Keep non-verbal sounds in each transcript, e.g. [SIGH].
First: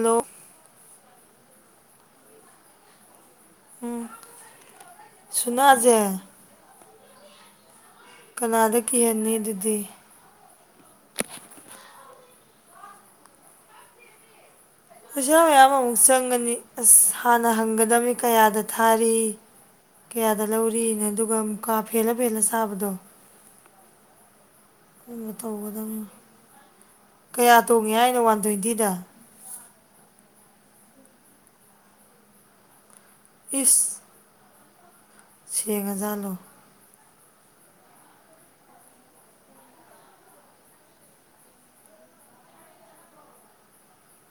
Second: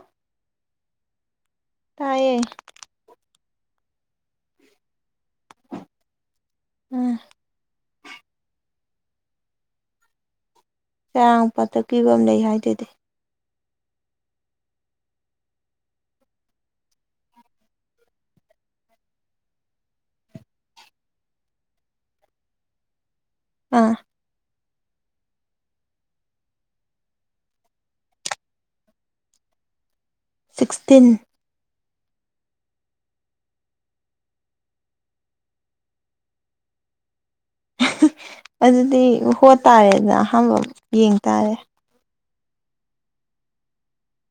hello ꯇꯥꯏꯌꯦ ꯎꯝ ꯁꯨꯅꯁꯦ ꯎꯝ ꯀꯅꯥꯗ ꯀꯤꯍꯟꯅꯤ ꯑꯗꯨꯗꯤ ꯆꯔꯥꯡ ꯄꯥꯠꯇ ꯀꯤꯕꯝ ꯂꯩ ꯍꯥꯏꯗꯨꯗꯤ ꯄꯩꯁꯥ ꯃꯌꯥꯝ ꯑꯃꯨꯛ ꯆꯪꯉꯅꯤ ꯑꯁ ꯍꯥꯟꯅ ꯍꯪꯒꯗꯝꯕꯅꯤ ꯀꯌꯥꯗ ꯊꯥꯔꯤ ꯀꯌꯥꯗ ꯂꯧꯔꯤ ꯑꯗꯨꯒ ꯃꯨꯛꯀꯥ ꯐꯦꯜꯂ ꯐꯦꯜꯂ ꯁꯥꯕꯗꯣ ꯑꯥ ꯀꯩꯅꯣ ꯇꯧꯒꯗꯕꯅꯤ ꯀꯌꯥ ꯇꯣꯡꯉꯦ ꯍꯥꯏꯅꯣ ꯋꯥꯟ ꯇ꯭ꯋꯦꯟꯇꯤꯗ ꯁꯤꯛꯁꯇꯤꯟ ꯏꯁ ꯁꯦꯡꯉꯖꯥꯠꯂꯣ ꯑꯗꯨꯗꯤ ꯍꯣꯠꯇꯥꯥꯔꯦꯗꯅ ꯑꯍꯥꯟꯕ ꯌꯦꯡ ꯇꯥꯔꯦ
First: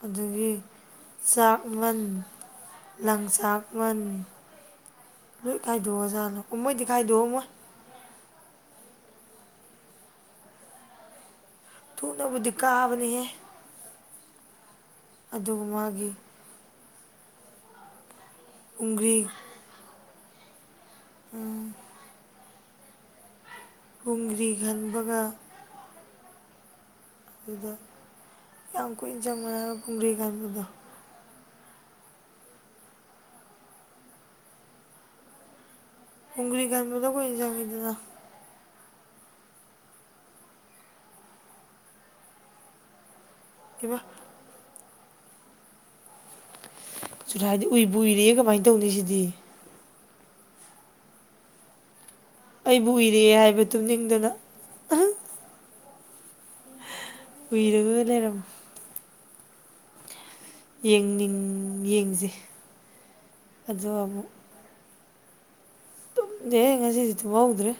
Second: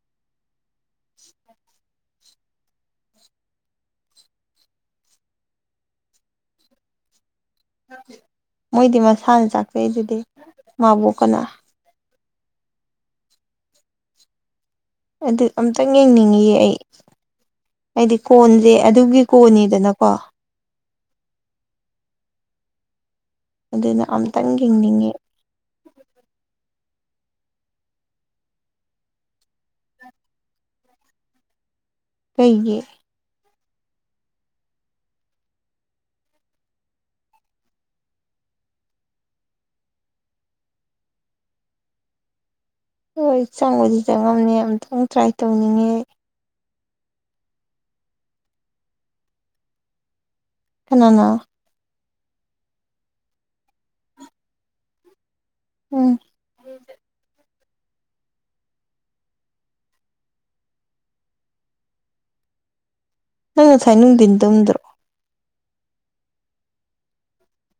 ꯑꯗꯒꯤ ꯆꯥꯛꯃꯟ ꯂꯪꯆꯥꯛꯃꯟ ꯂꯣꯏ ꯈꯥꯏꯗꯣꯛꯑꯖꯥꯠꯂꯣ ꯃꯣꯏꯗꯤ ꯈꯥꯏꯗꯣꯛꯑꯝꯃꯣꯏ ꯃꯣꯏꯗꯤ ꯃꯁꯥꯅ ꯆꯥꯛꯆꯩꯗꯨꯗꯤ ꯃꯥꯕꯣꯛ ꯀꯅ ꯊꯨꯅꯕꯨꯗꯤ ꯀꯥꯕꯅꯤꯍꯦ ꯑꯗꯨ ꯑꯗꯨꯒ ꯑꯝꯇꯪ ꯃꯥꯒꯤ ꯌꯦꯡꯅꯤꯡꯏꯌꯦ ꯑꯩ ꯑꯩꯗꯤ ꯀꯣꯟꯁꯦ ꯄꯨꯡꯒ꯭ꯔꯤ ꯑꯗꯨꯒꯤ ꯀꯣꯟꯅꯤꯗꯅꯀꯣ ꯎꯝ ꯑꯗꯨꯅ ꯄꯨꯡꯒ꯭ꯔꯤ ꯑꯝꯇꯪ ꯌꯦꯡꯅꯤꯡꯉꯤ ꯈꯟꯕꯒ ꯑꯗꯨꯒ ꯌꯥꯝ ꯀꯨꯏꯅ ꯆꯪꯕ ꯀꯨꯝ꯭ꯀꯔꯤ ꯈꯟꯕꯗꯣ ꯀꯩꯒꯤ ꯀꯨꯡꯒ꯭ꯔꯤ ꯈꯟꯕꯗꯣ ꯀꯨꯏꯅ ꯆꯪꯉꯤꯗꯅ ꯍꯣꯏ ꯏꯃꯥ ꯆꯪꯕꯨꯗꯤ ꯆꯪꯉꯝꯅꯤ ꯑꯝꯇꯪ ꯇ꯭ꯔꯥꯏ ꯇꯧꯅꯤꯡꯉꯦ ꯆꯨꯔꯥꯏꯕ ꯎꯏꯕꯨꯨ ꯎꯏꯔꯦ ꯀꯃꯥꯏ ꯇꯧꯅꯤ ꯁꯤꯗꯤ ꯀꯅꯥꯅꯣ ꯑꯩꯕꯨ ꯎꯏꯔꯦ ꯍꯥꯏꯕ ꯇꯨꯝꯅꯤꯡꯗꯅ ꯎꯝ ꯎꯣꯏꯔꯒꯒ ꯂꯩꯔꯝ ꯌꯦꯡꯅꯤꯡ ꯌꯦꯡꯁꯦ ꯅꯪ ꯑꯗꯣ ꯉꯁꯥꯏ ꯑꯃꯨꯛ ꯅꯨꯡꯊꯤꯟ ꯇꯨꯝꯗ꯭ꯔꯣ ꯇꯨꯝꯗꯦꯍꯦ ꯉꯁꯤꯗꯤ ꯊꯨꯝꯍꯧꯗ꯭ꯔꯦ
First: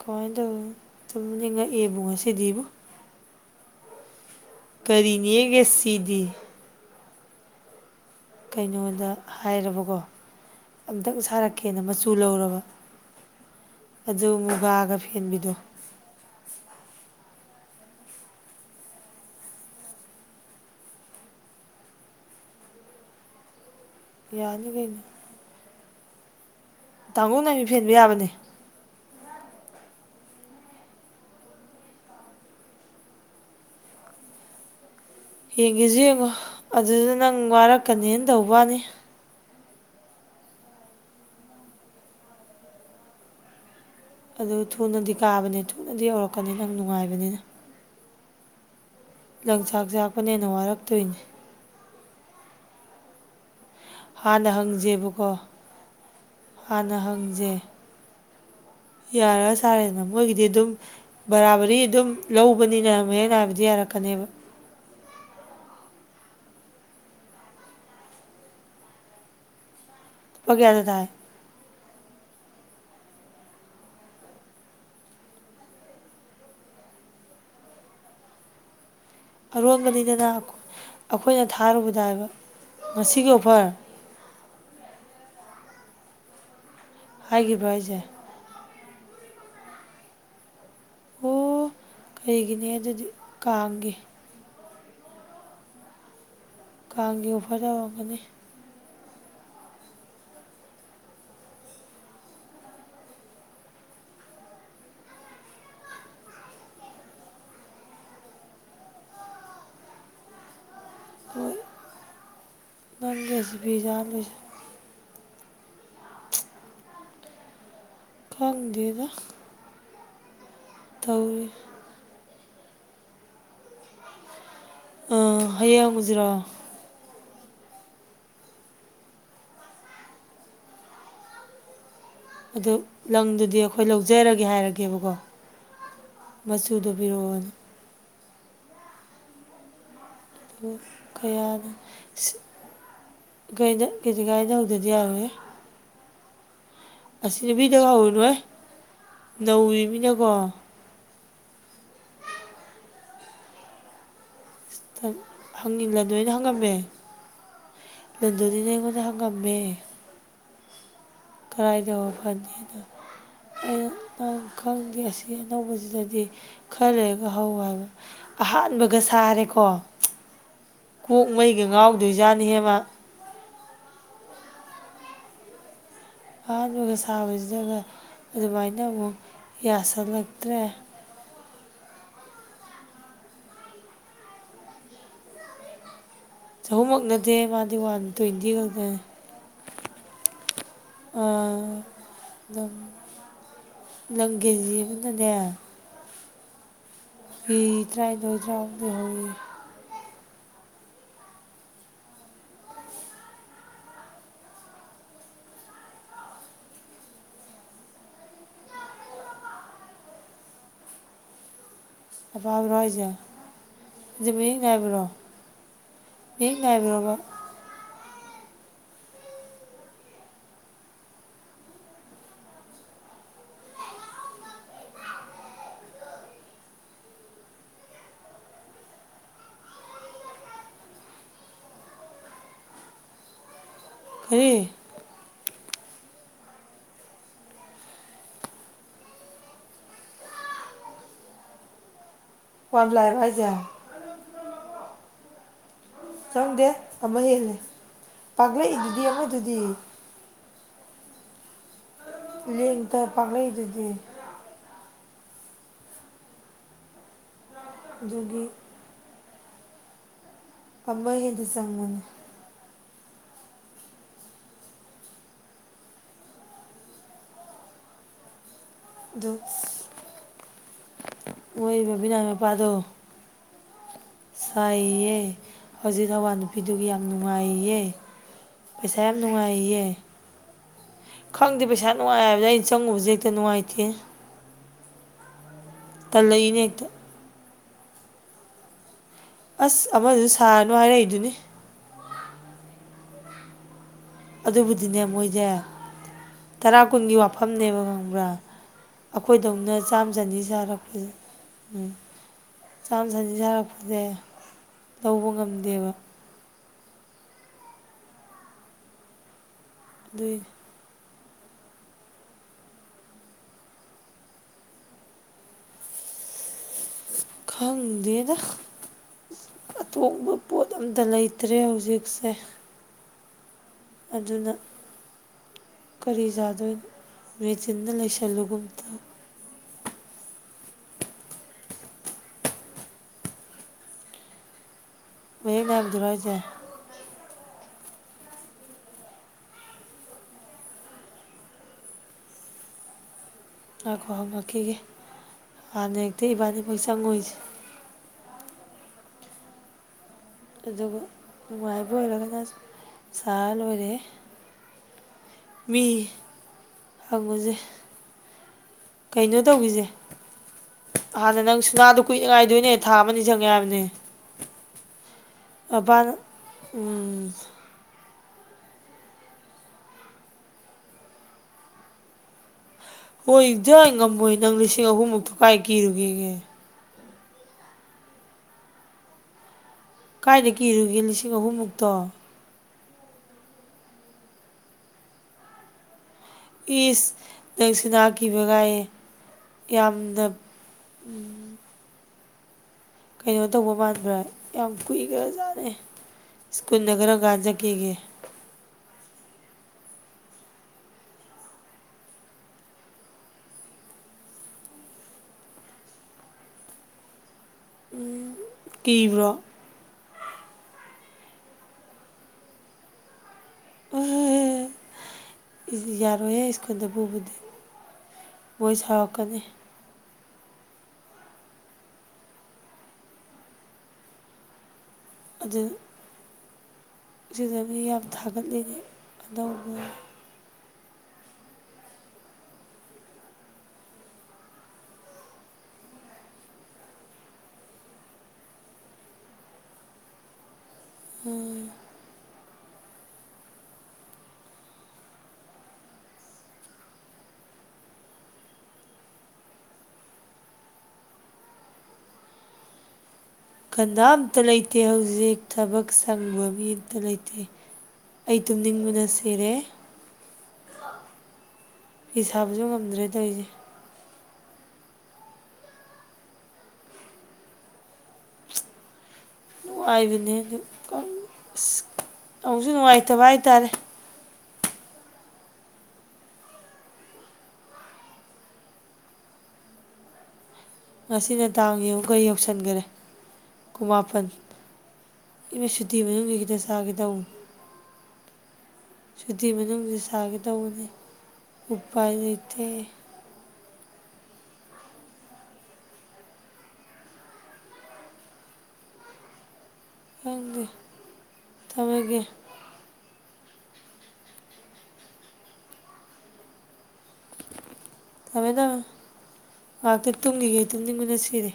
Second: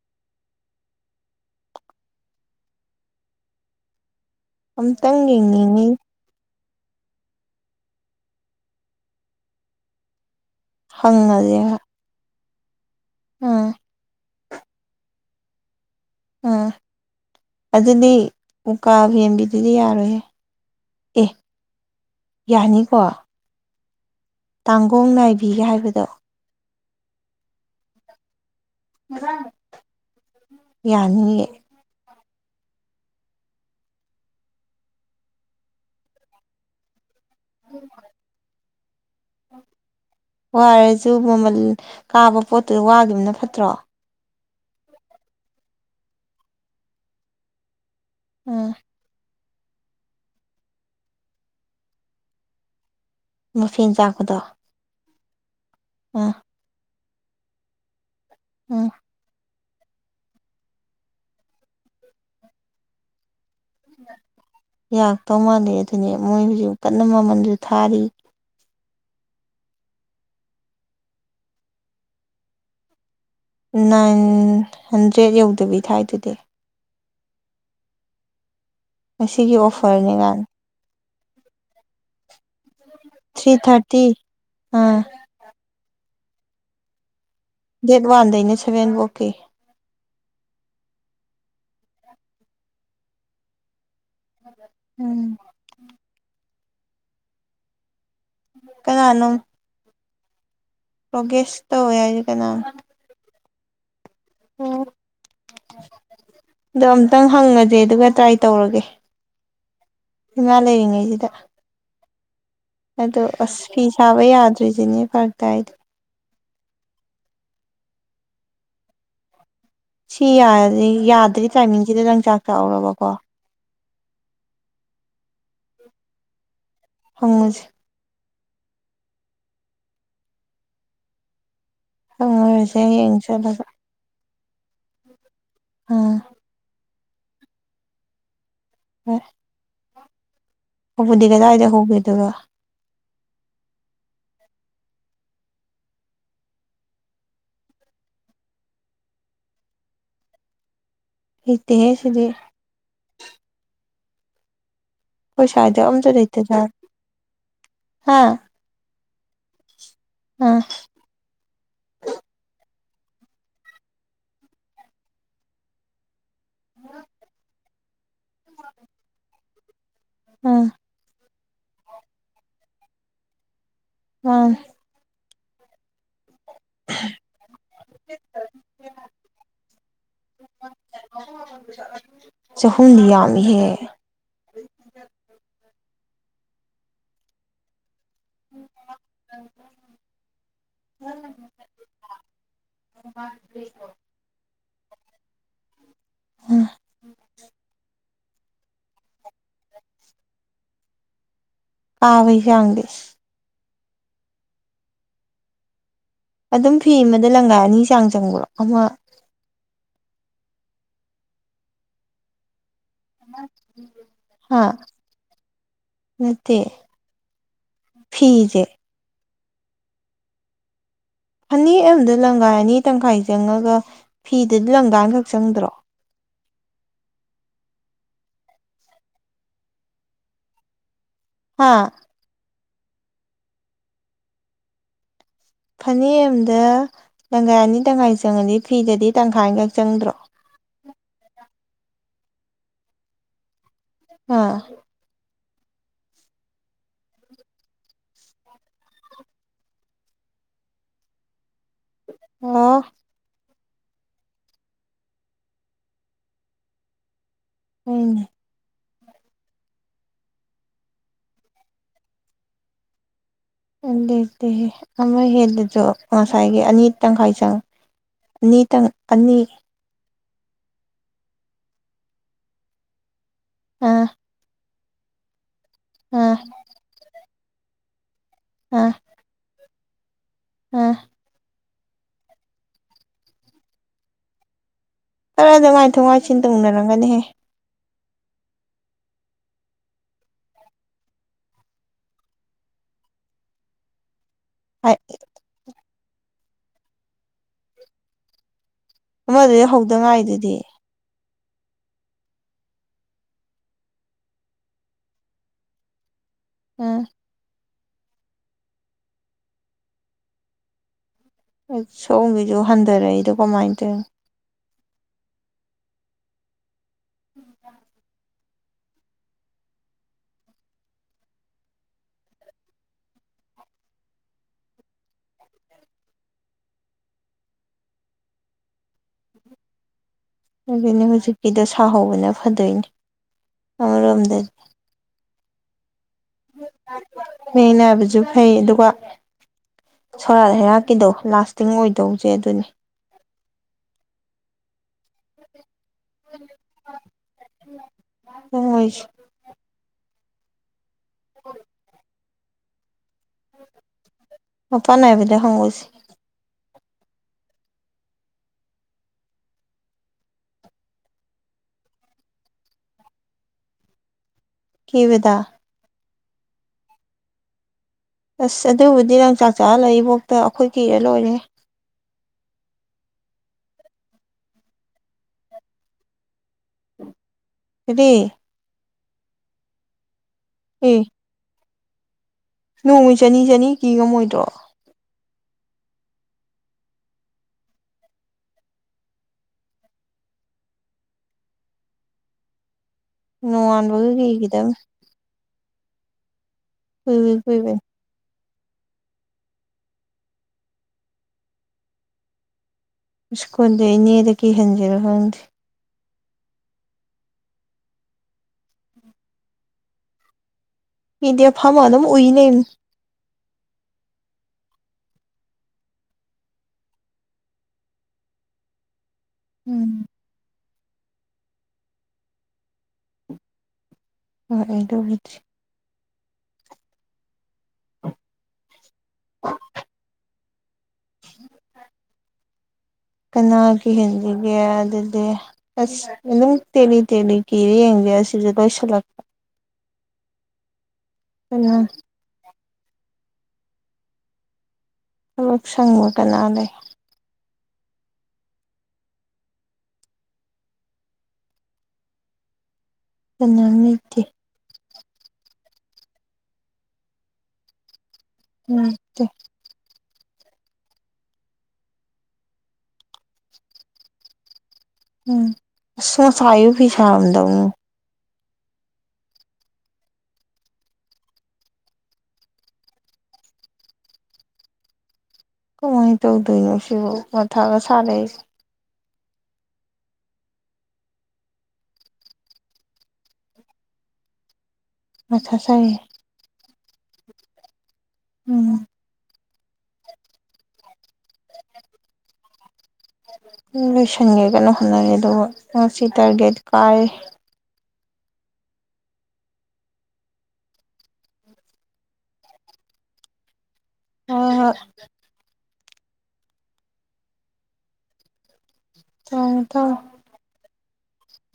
ꯀꯃꯥꯏꯅ ꯇꯧꯅꯤ ꯇꯨꯝꯅꯤꯡꯉꯛꯑꯦꯕꯣ ꯉꯁꯤꯗꯤꯕꯨ ꯑꯝꯇꯪ ꯀꯔꯤꯅꯤꯌꯦꯒꯦ ꯌꯦꯡꯅꯤꯡꯉꯤ ꯁꯤꯗꯤ ꯀꯩꯅꯣꯗ ꯍꯥꯏꯔꯕꯀꯣ ꯑꯝꯇ ꯍꯪꯉꯁꯦ ꯎꯁꯥꯔꯛꯀꯦꯅ ꯃꯆꯨ ꯂꯧꯔꯕ ꯎꯝ ꯑꯗꯨ ꯃꯨꯒꯥꯒ ꯐꯦꯟꯕꯤꯗꯣ ꯌꯝ ꯑꯗꯨꯗꯤ ꯃꯨꯛꯀꯥ ꯐꯦꯟꯕꯤꯗꯨꯗꯤ ꯌꯥꯔꯣꯏꯍꯦ ꯑꯦ ꯌꯥꯅꯤꯀꯣ ꯌꯥꯅꯤ ꯀꯩꯅꯣ ꯇꯥꯡꯒꯣꯡ ꯅꯥꯏꯕꯤꯒ ꯍꯥꯏꯕꯗꯣ ꯇꯥꯡꯒꯣꯡꯅꯥꯕꯤ ꯐꯦꯟꯕ ꯌꯥꯕꯅꯦ ꯌꯥꯅꯤꯌꯦ ꯌꯦꯡꯒꯦꯁꯨ ꯌꯦꯡꯉꯣ ꯑꯗꯨꯗ ꯅꯪ ꯋꯥꯔꯛꯀꯅꯦꯅ ꯇꯧꯕ ꯋꯥꯅꯤ ꯋꯥꯔꯁꯨ ꯃꯃꯜ ꯀꯥꯕ ꯄꯣꯠꯇꯨꯗ ꯋꯥꯈꯤꯕꯅ ꯐꯠꯇ꯭ꯔꯣ ꯑꯗꯨ ꯊꯨꯅꯗꯤ ꯀꯥꯕꯅꯤ ꯊꯨꯅꯗꯤ ꯌꯧꯔꯛꯀꯅꯤ ꯅꯪ ꯅꯨꯡꯉꯥꯏꯕꯅꯤꯅ ꯑꯥ ꯂꯪꯆꯥꯛ ꯆꯥꯛꯄꯅ ꯍꯦꯟꯅ ꯋꯥꯔꯛꯇꯣꯏꯅꯦ ꯃꯐꯦꯟ ꯆꯥꯛ ꯍꯥꯟꯅ ꯍꯪꯖꯦꯕꯀꯣ ꯎꯝ ꯍꯥꯟꯅ ꯍꯪꯖꯩ ꯎꯝ ꯌꯥꯔ ꯁꯥꯔꯦꯅ ꯃꯣꯏꯒꯤꯗꯤ ꯑꯗꯨꯝ ꯕꯔꯥꯕꯔꯤ ꯑꯗꯨꯝ ꯂꯧꯕꯅꯤꯅ ꯃꯌꯦꯛ ꯅꯥꯏꯕꯗꯤ ꯌꯥꯔꯛ ꯀꯅꯦꯕ ꯌꯥꯛꯇꯧ ꯃꯥꯟꯗꯦ ꯑꯗꯨꯅꯦ ꯃꯣꯏ ꯍꯧꯖꯤꯛ ꯀꯟꯅ ꯃꯃꯟꯁꯨ ꯊꯥꯔꯤ ꯂꯨꯄꯥ ꯀꯌꯥꯗ ꯊꯥꯏ ꯅꯥꯏꯟ ꯍꯟꯗ꯭ꯔꯦꯠ ꯌꯧꯗꯕꯤ ꯊꯥꯏꯗꯨꯗꯤ ꯉꯁꯤꯒꯤ ꯑꯣꯐꯔꯅꯦ ꯑꯔꯣꯟꯕꯅꯤꯗꯅ ꯀꯥꯏꯅ ꯑꯩꯈꯣꯏꯅ ꯊꯥꯔꯨꯕꯗ ꯍꯥꯏꯕ ꯉꯁꯤꯒꯤ ꯊ꯭ꯔꯤ ꯑꯣꯐꯔ ꯊꯥꯔꯇꯤ ꯑꯥ ꯍꯥꯏꯈꯤꯕ꯭ꯔꯣ ꯍꯥꯏꯁꯦ ꯗꯦꯠ ꯋꯥꯟ ꯗꯩꯅ ꯁꯚꯦꯟꯕꯣꯛꯀꯤ ꯑꯣ ꯀꯔꯤꯒꯤꯅꯦ ꯑꯗꯨꯗꯤ ꯀꯥꯡꯒꯤ ꯎꯝ ꯀꯥꯡꯒꯤ ꯑꯣꯐꯔ ꯇꯧꯔꯝꯒꯅꯤ ꯀꯅꯥꯅꯣꯝ ꯄ꯭ꯔꯣꯒ꯭ꯔꯦꯁ ꯇꯧꯋꯦ ꯍꯥꯏꯁꯦ ꯀꯅꯥꯅꯣ ꯑꯣ [INAUDIBLE] ꯑꯗꯣ ꯑꯝꯇꯪ ꯍꯪꯉꯁꯦ ꯑꯗꯨꯒ ꯇ꯭ꯔꯥꯏ ꯇꯧꯔꯒꯦ ꯏꯃꯥ ꯂꯩꯔꯤꯉꯩꯁꯤꯗ ꯍꯣꯏ ꯑꯗꯣ ꯅꯪꯒꯤ ꯑꯁ ꯁꯤꯕꯤ ꯐꯤ ꯁꯥꯕ ꯆꯥꯂꯣꯏꯁꯦ ꯌꯥꯗ꯭ꯔꯤꯁꯤꯅꯦ ꯐꯔꯛ ꯇꯥꯏꯗꯣ ꯈꯪꯪꯗꯦꯗ ꯁꯤ ꯌꯥꯔꯤ ꯌꯥꯗ꯭ꯔꯤ ꯇꯥꯏꯃꯤꯡꯁꯤꯗ ꯂꯪꯆꯥꯛ ꯆꯥꯛꯍꯧꯔꯕꯀꯣ [INAUDIBLE] ꯑ ꯍꯩ ꯌꯦꯡꯉꯨꯖꯤꯔꯣ ꯍꯪꯉꯨꯖꯤ ꯑꯗꯨ ꯍꯪꯉꯨꯔꯁꯦ ꯍꯌꯦꯡ ꯂꯪꯗꯨꯗꯤ ꯆꯠꯂꯒ ꯑꯩꯈꯣꯏ ꯑꯩꯈꯣꯏ ꯂꯧꯖꯔꯒꯦ ꯍꯥꯏꯔꯒꯦꯕꯀꯣ ꯑꯥ ꯃꯆꯨꯗꯣ ꯄꯤꯔꯛꯑꯣꯅꯦ ꯍꯣꯏ ꯍꯕꯨꯗꯤ ꯀꯌꯥꯅꯣ ꯀꯗꯥꯏꯗ ꯍꯒꯦꯗꯨꯒ ꯀꯩꯗ ꯀꯦꯖꯤ ꯒꯥꯥꯏꯗ ꯍꯧꯗꯗꯤ ꯌꯥꯔꯣꯍꯦ ꯑꯁꯤ ꯅꯨꯄꯤꯗꯒ ꯍꯧꯔꯨꯅꯨꯍꯩ ꯅꯧꯔꯤꯃꯤꯅꯀꯣ ꯍꯩꯇꯦꯍꯦ ꯁꯤꯗꯤ ꯪ ꯇꯟ ꯑꯩꯈꯣꯏ ꯁ꯭ꯋꯥꯏꯗ ꯍꯪꯅꯤꯡ ꯑꯝꯇ ꯂꯟꯗꯣꯏꯅ ꯂꯩꯇꯖꯥꯠ ꯍꯪꯉꯝꯃꯦ ꯍꯥ ꯂꯟꯗꯣꯏꯅꯤꯅꯦ ꯑꯩꯉꯣꯟꯗ ꯍꯪꯉꯝꯃꯦ ꯑꯥ ꯀꯥꯏꯗꯕ ꯐꯅꯤꯅ ꯑꯩꯅ ꯅꯪ ꯈꯪꯗꯦ ꯑꯁꯤ ꯑꯅꯧꯕꯁꯤꯗꯗꯤ ꯈꯔ ꯂꯩꯔꯒ ꯍꯧ ꯍꯥꯏꯕ ꯑꯍꯥꯟꯕꯒ ꯁꯥꯔꯦꯀꯣ ꯎꯝ ꯀꯣꯛ ꯃꯩꯒ ꯉꯥꯎꯗꯣꯏꯖꯥꯠꯅꯤꯍꯦ ꯃꯥ [UNINTELLIGIBLE] ꯑꯍꯥꯟꯕꯒ ꯁꯥꯕꯁꯤꯗꯒ ꯑꯗꯨꯃꯥꯏꯅ ꯑꯃꯨꯛ ꯌꯥꯁꯜꯂꯛꯇ꯭ꯔꯦ ꯆꯍꯨꯝꯗꯤ ꯌꯥꯝꯃꯤꯍꯦ ꯆꯍꯨꯝꯃꯛ ꯅꯠꯇꯦꯍꯦ ꯃꯥꯗꯤ ꯋꯥꯟ ꯇ꯭ꯋꯦꯟꯇꯤ ꯈꯛꯇꯅꯦ [UNINTELLIGIBLE] ꯑꯥ ꯅꯪ ꯂꯥꯪ ꯀꯦꯖꯤ ꯑꯃꯗꯅꯦ ꯎꯝ ꯐꯤ ꯇ꯭ꯔꯥꯅꯤꯊꯣꯏ ꯇ꯭ꯔꯥꯍꯨꯝꯗꯣꯏ ꯍꯧꯋꯦ ꯄꯥꯕꯩ ꯆꯥꯡꯗꯤ ꯑꯗꯨꯝ ꯐꯤ ꯑꯃꯗ ꯂꯪꯒꯥ ꯑꯅꯤ ꯆꯥꯡ ꯆꯪꯕ꯭ꯔꯣ ꯑꯃ ꯑꯄꯥ ꯕꯔꯣꯍꯥꯢꯖꯦ ꯖꯤ ꯃꯌꯦꯛ ꯍꯥ ꯅꯥꯏꯕ꯭ꯔꯣ ꯃꯌꯦꯛ ꯅꯥꯏꯕꯔꯣꯕ ꯐꯤꯖꯦ ꯐꯅꯦꯛ ꯑꯝꯗ ꯂꯪꯒꯥꯏ ꯑꯅꯤ ꯇꯪꯈꯥꯏ ꯆꯪꯉꯒ ꯐꯤꯗꯗꯤ ꯂꯪꯒꯥ ꯑꯃꯈꯛ ꯆꯪꯗ꯭ꯔꯣ ꯍꯥꯥ ꯀꯔꯤ ꯐꯅꯦꯛ ꯑꯝꯗ ꯂꯪꯒꯥꯏ ꯑꯅꯤ ꯇꯪꯈꯥꯏ ꯆꯪꯉꯗꯤ ꯐꯤꯗꯗꯤ ꯇꯪꯈꯥꯏꯈꯛ ꯆꯪꯗ꯭ꯔꯣ ꯋꯥꯟꯄ꯭ꯂꯥꯏꯔꯣ ꯍꯥꯏ ꯁꯦ ꯑꯥ ꯆꯪꯗꯦ ꯑꯃ ꯍꯦꯜꯂꯦ ꯄꯥꯛꯂꯛꯏꯗꯨꯗꯤ ꯑꯃꯗꯨꯗꯤ ꯑꯣ ꯂꯦꯡꯇ ꯄꯥꯛꯂꯛꯏꯗꯨꯗꯤ ꯍꯣꯏꯅꯦ ꯑꯗꯨꯒꯤ ꯑꯃ ꯍꯦꯟꯅ ꯆꯪꯕꯅꯦ ꯑꯗꯨꯢ ꯇꯦꯍꯦ ꯑꯃ ꯍꯦꯜꯂꯤꯗꯣ ꯉꯁꯥꯏꯒꯤ ꯑꯅꯤ ꯇꯪꯈꯥꯏ ꯆꯪ ꯑꯅꯤ ꯑꯗꯨ ꯃꯣꯏ ꯕꯕꯤꯅꯥꯏ ꯃꯄꯥꯗꯣ ꯑꯥ ꯁꯥꯏꯌꯦ ꯍꯧꯖꯤꯛ ꯑꯥ ꯊꯧꯋꯥꯟ ꯅꯨꯄꯤꯗꯨꯒꯤ ꯌꯥꯝ ꯅꯨꯡꯉꯥꯏꯌꯦ ꯑꯥ ꯄꯩꯁꯥ ꯌꯥꯝ ꯅꯨꯡꯉꯥꯏꯌꯦ ꯑꯥ ꯈꯪꯗꯦ ꯄꯩꯁꯥ ꯅꯨꯡꯉꯥꯏ ꯍꯥꯏꯕꯗ ꯑꯩꯅ ꯆꯪꯉꯨꯕꯁꯦ ꯍꯦꯛꯇ ꯅꯨꯡꯉꯥꯏꯇꯦꯅꯦ ꯈꯔ ꯑꯗꯨꯉꯥꯏꯊꯣꯛ ꯉꯥꯏꯁꯤꯟ ꯇꯜꯂꯛꯏꯅꯦ ꯍꯦꯛꯇ ꯇꯧꯅꯔꯝꯒꯅꯤꯍꯦ ꯑꯁ ꯑꯃꯗꯨꯁꯨ ꯁꯥꯔꯅꯨ ꯍꯥꯏꯔꯛꯏꯗꯨꯅꯤ ꯍꯥꯏ ꯑꯗꯨꯕꯨꯗꯤꯅꯦ ꯃꯣꯏꯖꯦ ꯇꯔꯥ ꯀꯨꯟꯒꯤ ꯋꯥꯐꯝꯅꯦꯕ ꯈꯪꯕ꯭ꯔꯥ ꯑꯃꯗꯨꯗꯤ ꯑꯈꯣꯏꯗꯧꯅ ꯍꯧꯗ ꯆꯥꯝ ꯆꯅꯤ ꯉꯥꯏꯗꯨꯗꯤ ꯁꯥꯔꯛꯄꯖꯦ ꯎꯝ ꯆꯥꯝ ꯆꯅꯤ ꯁꯥꯔꯛꯄꯁꯦ ꯂꯧꯕ ꯉꯝꯗꯦꯕ ꯑꯥ ꯗꯨꯏꯅꯦ ꯑꯆ ꯁꯣꯝꯒꯤꯖꯨ ꯍꯟꯗꯔꯛꯏꯗꯣ ꯀꯃꯥꯏ ꯇꯩꯟ [UNINTELLIGIBLE] ꯈꯪꯗꯦꯗ ꯑꯇꯣꯡꯕ ꯄꯣꯠ ꯑꯝꯇ ꯂꯩꯇ꯭ꯔꯦ ꯍꯧꯖꯤꯛꯁꯦ ꯑꯗꯨꯅ ꯀꯔꯤ ꯆꯥꯗꯣꯏꯅꯣ ꯃꯦꯆꯤꯟꯅ ꯂꯩꯁꯜꯂꯨꯒꯨꯝꯇꯧ ꯑꯗꯨꯅꯦ ꯍꯧꯖꯤꯛꯀꯤꯗꯣ ꯁꯥꯍꯧꯕꯅ ꯐꯗꯣꯏꯅꯤ ꯑꯃꯔꯣꯝꯗ ꯃꯌꯦꯛ ꯅꯥꯏꯕꯗꯨꯔꯣ ꯍꯥꯢꯁꯦ ꯃꯌꯦꯛ ꯅꯥꯏꯕꯁꯨ ꯐꯩ ꯑꯗꯨꯒ ꯁꯣꯔꯥꯠ ꯍꯩꯔꯥꯛꯀꯤꯗꯣ ꯂꯥꯁꯇꯤꯡ ꯑꯣꯏꯗꯧꯖꯦ ꯑꯗꯨꯅꯤ ꯉꯥꯏꯈꯣ ꯍꯪꯉꯛꯈꯤꯒꯦ ꯍꯥꯟꯅ ꯍꯦꯛꯇ ꯏꯕꯥꯅꯤ ꯃꯛ ꯆꯪꯉꯣꯏꯖꯤ ꯆꯪꯉꯣꯏꯁ ꯑꯗꯨꯒ ꯅꯨꯡꯉꯥꯏꯕ ꯑꯣꯏꯔꯒꯅ ꯁꯥ ꯂꯣꯏꯔꯦꯍꯦ ꯃꯄꯥꯟ ꯅꯥꯏꯕꯗꯩ ꯍꯍꯧꯁꯤ ꯍꯪꯉꯨꯖꯦ ꯀꯩꯅꯣ ꯇꯧꯒꯤꯖꯦ ꯍꯥꯟꯅ ꯅꯪ ꯁꯅꯥꯗꯨ ꯀꯨꯏꯅ ꯉꯥꯏꯗꯣꯏꯅꯦ ꯊꯥ ꯑꯃꯅꯤ ꯆꯪꯉꯦ ꯍꯥꯏꯕꯅꯦ ꯀꯤꯕꯗ ꯃꯄꯥꯅ ꯎꯝ ꯑꯁ ꯑꯗꯨꯕꯨꯗꯤ ꯅꯪ ꯆꯥꯛ ꯆꯥꯍꯂ ꯏꯕꯣꯛꯇ ꯑꯈꯣꯏ ꯀꯤꯔ ꯂꯣꯏꯔꯦꯍꯦ ꯍꯣꯏ ꯖꯩ ꯉꯝꯃꯣꯏ ꯅꯪ ꯂꯤꯁꯤꯡ ꯑꯍꯨꯝ ꯃꯨꯛꯇꯣ ꯀꯥꯏ ꯀꯤꯔꯨꯒꯦꯒꯦ ꯀꯔꯤ ꯀꯥꯏꯗ ꯀꯤꯔꯨꯒꯦ ꯑꯦ ꯂꯤꯁꯤꯡ ꯑꯍꯨꯝꯃꯨꯛꯇꯣ ꯅꯣꯡꯃꯩ ꯆꯅꯤ ꯆꯅꯤ ꯀꯤ ꯉꯝꯃꯣꯏꯗ꯭ꯔꯣ ꯏꯁ ꯅꯪ ꯁꯨꯅꯥ ꯀꯤꯕꯒꯥꯏꯌꯦ ꯌꯥꯝꯅ ꯎꯝ ꯀꯩꯅꯣ ꯇꯧꯕ ꯅꯣꯡꯉꯥꯟꯕꯒ ꯃꯥꯟꯕ꯭ꯔꯥ ꯌꯥꯝ ꯀꯤꯈꯤꯗꯕꯅꯤ ꯀꯨꯏ ꯒ꯭ꯔꯥ ꯖꯥꯠꯅꯦ ꯁ꯭ꯀꯨꯟꯅ ꯀꯔꯝ ꯀꯨꯏꯕꯩ ꯀꯟ ꯀꯨꯏꯕꯅꯤ ꯆꯠꯀꯦꯒꯦ ꯁ꯭ꯀꯨꯜꯗꯤ ꯏꯅꯦꯗ ꯀꯤꯍꯟꯖꯤꯔ ꯈꯪꯗꯦ ꯎꯝ ꯀꯤꯕ꯭ꯔꯣ ꯀꯤꯗꯦ ꯐꯝꯃ ꯑꯗꯨꯝ ꯎꯏ ꯂꯩꯕꯅꯦ [UNINTELLIGIBLE] [UNINTELLIGIBLE] ꯌꯥꯔꯣꯏꯍꯦ ꯁ꯭ꯀꯨꯟꯗ ꯄꯨꯕꯗꯤ ꯃꯣꯏ ꯁꯥꯎꯔꯛꯀꯅꯤ ꯎꯝ ꯍꯣꯏ [UNINTELLIGIBLE] ꯗꯨ ꯁꯤꯗꯗꯤ ꯌꯥꯝ ꯊꯥꯒꯠ ꯂꯤꯅꯦ [UNINTELLIGIBLE] ꯀꯅꯥ ꯀꯤꯍꯟꯖꯤꯒꯦ ꯑꯗꯨꯗꯤ ꯑꯁ ꯑꯗꯨꯝ ꯇꯦꯛꯂꯤ ꯇꯦꯛꯂꯤ ꯀꯤꯔ ꯌꯦꯡꯖꯤꯔ ꯁꯤꯗ ꯂꯣꯏꯁꯜꯂꯛ ꯎꯝ ꯊꯕꯛ ꯁꯪꯉꯣꯏ ꯀꯅꯥ ꯂꯩ ꯀꯅꯥꯝ ꯂꯩꯇꯦ ꯀꯥꯅꯥꯝꯇ ꯂꯩꯇꯦ ꯍꯧꯖꯤꯛ ꯊꯕꯛ ꯁꯪꯕ ꯃꯤ ꯑꯝꯇ ꯂꯩꯇꯦ ꯑꯩ ꯇꯨꯝꯅꯤꯡꯕꯅ ꯂꯩꯇꯦ ꯁꯤꯔꯦ ꯐꯤ ꯁꯥꯕꯁꯨ ꯉꯝꯗ꯭ꯔꯦ ꯇꯧꯔꯤꯁꯦ ꯎꯝ ꯑꯁ ꯉꯁꯥꯏ ꯑꯌꯨꯛ ꯐꯤ ꯁꯥꯔꯝꯗꯧꯅꯤ [INAUDIBLE] ꯅꯨꯡꯉꯥꯏꯕꯅꯦ ꯑꯗꯨ ꯑꯁ ꯑꯃꯨꯛꯁꯨ ꯅꯨꯡꯉꯥꯏꯇꯕ ꯍꯥꯏꯇꯥꯔꯦ ꯀꯃꯥꯏ ꯇꯧꯗꯣꯏꯅꯣ ꯁꯤꯕꯨ ꯃꯊꯥꯒ ꯁꯥꯔꯦ ꯑꯩꯁꯦ ꯉꯁꯤꯅꯦ ꯇꯥꯡ ꯌꯦꯟꯉꯨ ꯀꯩ ꯌꯥꯎꯁꯟꯈꯔꯦ ꯀꯨꯟꯃꯥꯄꯟ ꯃꯊꯥ ꯑꯩꯁꯨ ꯁꯥꯏꯌꯦ ꯁꯨꯇꯤ ꯃꯅꯨꯡꯁꯤ ꯈꯤꯇꯪ ꯁꯥꯒꯦ ꯇꯧꯕꯅꯦ ꯎꯝ ꯁꯨꯇꯤ ꯃꯅꯨꯡꯁꯤ ꯁꯥꯒꯦꯗꯧꯕꯅꯤ ꯎꯄꯥꯏ ꯂꯩꯇꯦ ꯂꯣꯏꯁꯤꯟꯒꯦꯅ ꯍꯣꯠꯅꯔꯦ ꯑꯗꯨꯒ ꯉꯁꯤ ꯇꯥꯔꯒꯦꯠ ꯀꯥꯏꯔꯦ ꯈꯪꯗꯦ ꯊꯝꯃꯒꯦ ꯍꯣꯏ ꯍꯣꯏ ꯊꯝꯃꯦ ꯊꯝꯃꯦ ꯊꯝꯃꯦ ꯊꯝꯃꯦ ꯉꯥꯏꯍꯥꯛꯇ ꯇꯨꯝꯒꯤꯒꯦ ꯇꯨꯝꯅꯤꯡꯕꯅ ꯁꯤꯔꯦ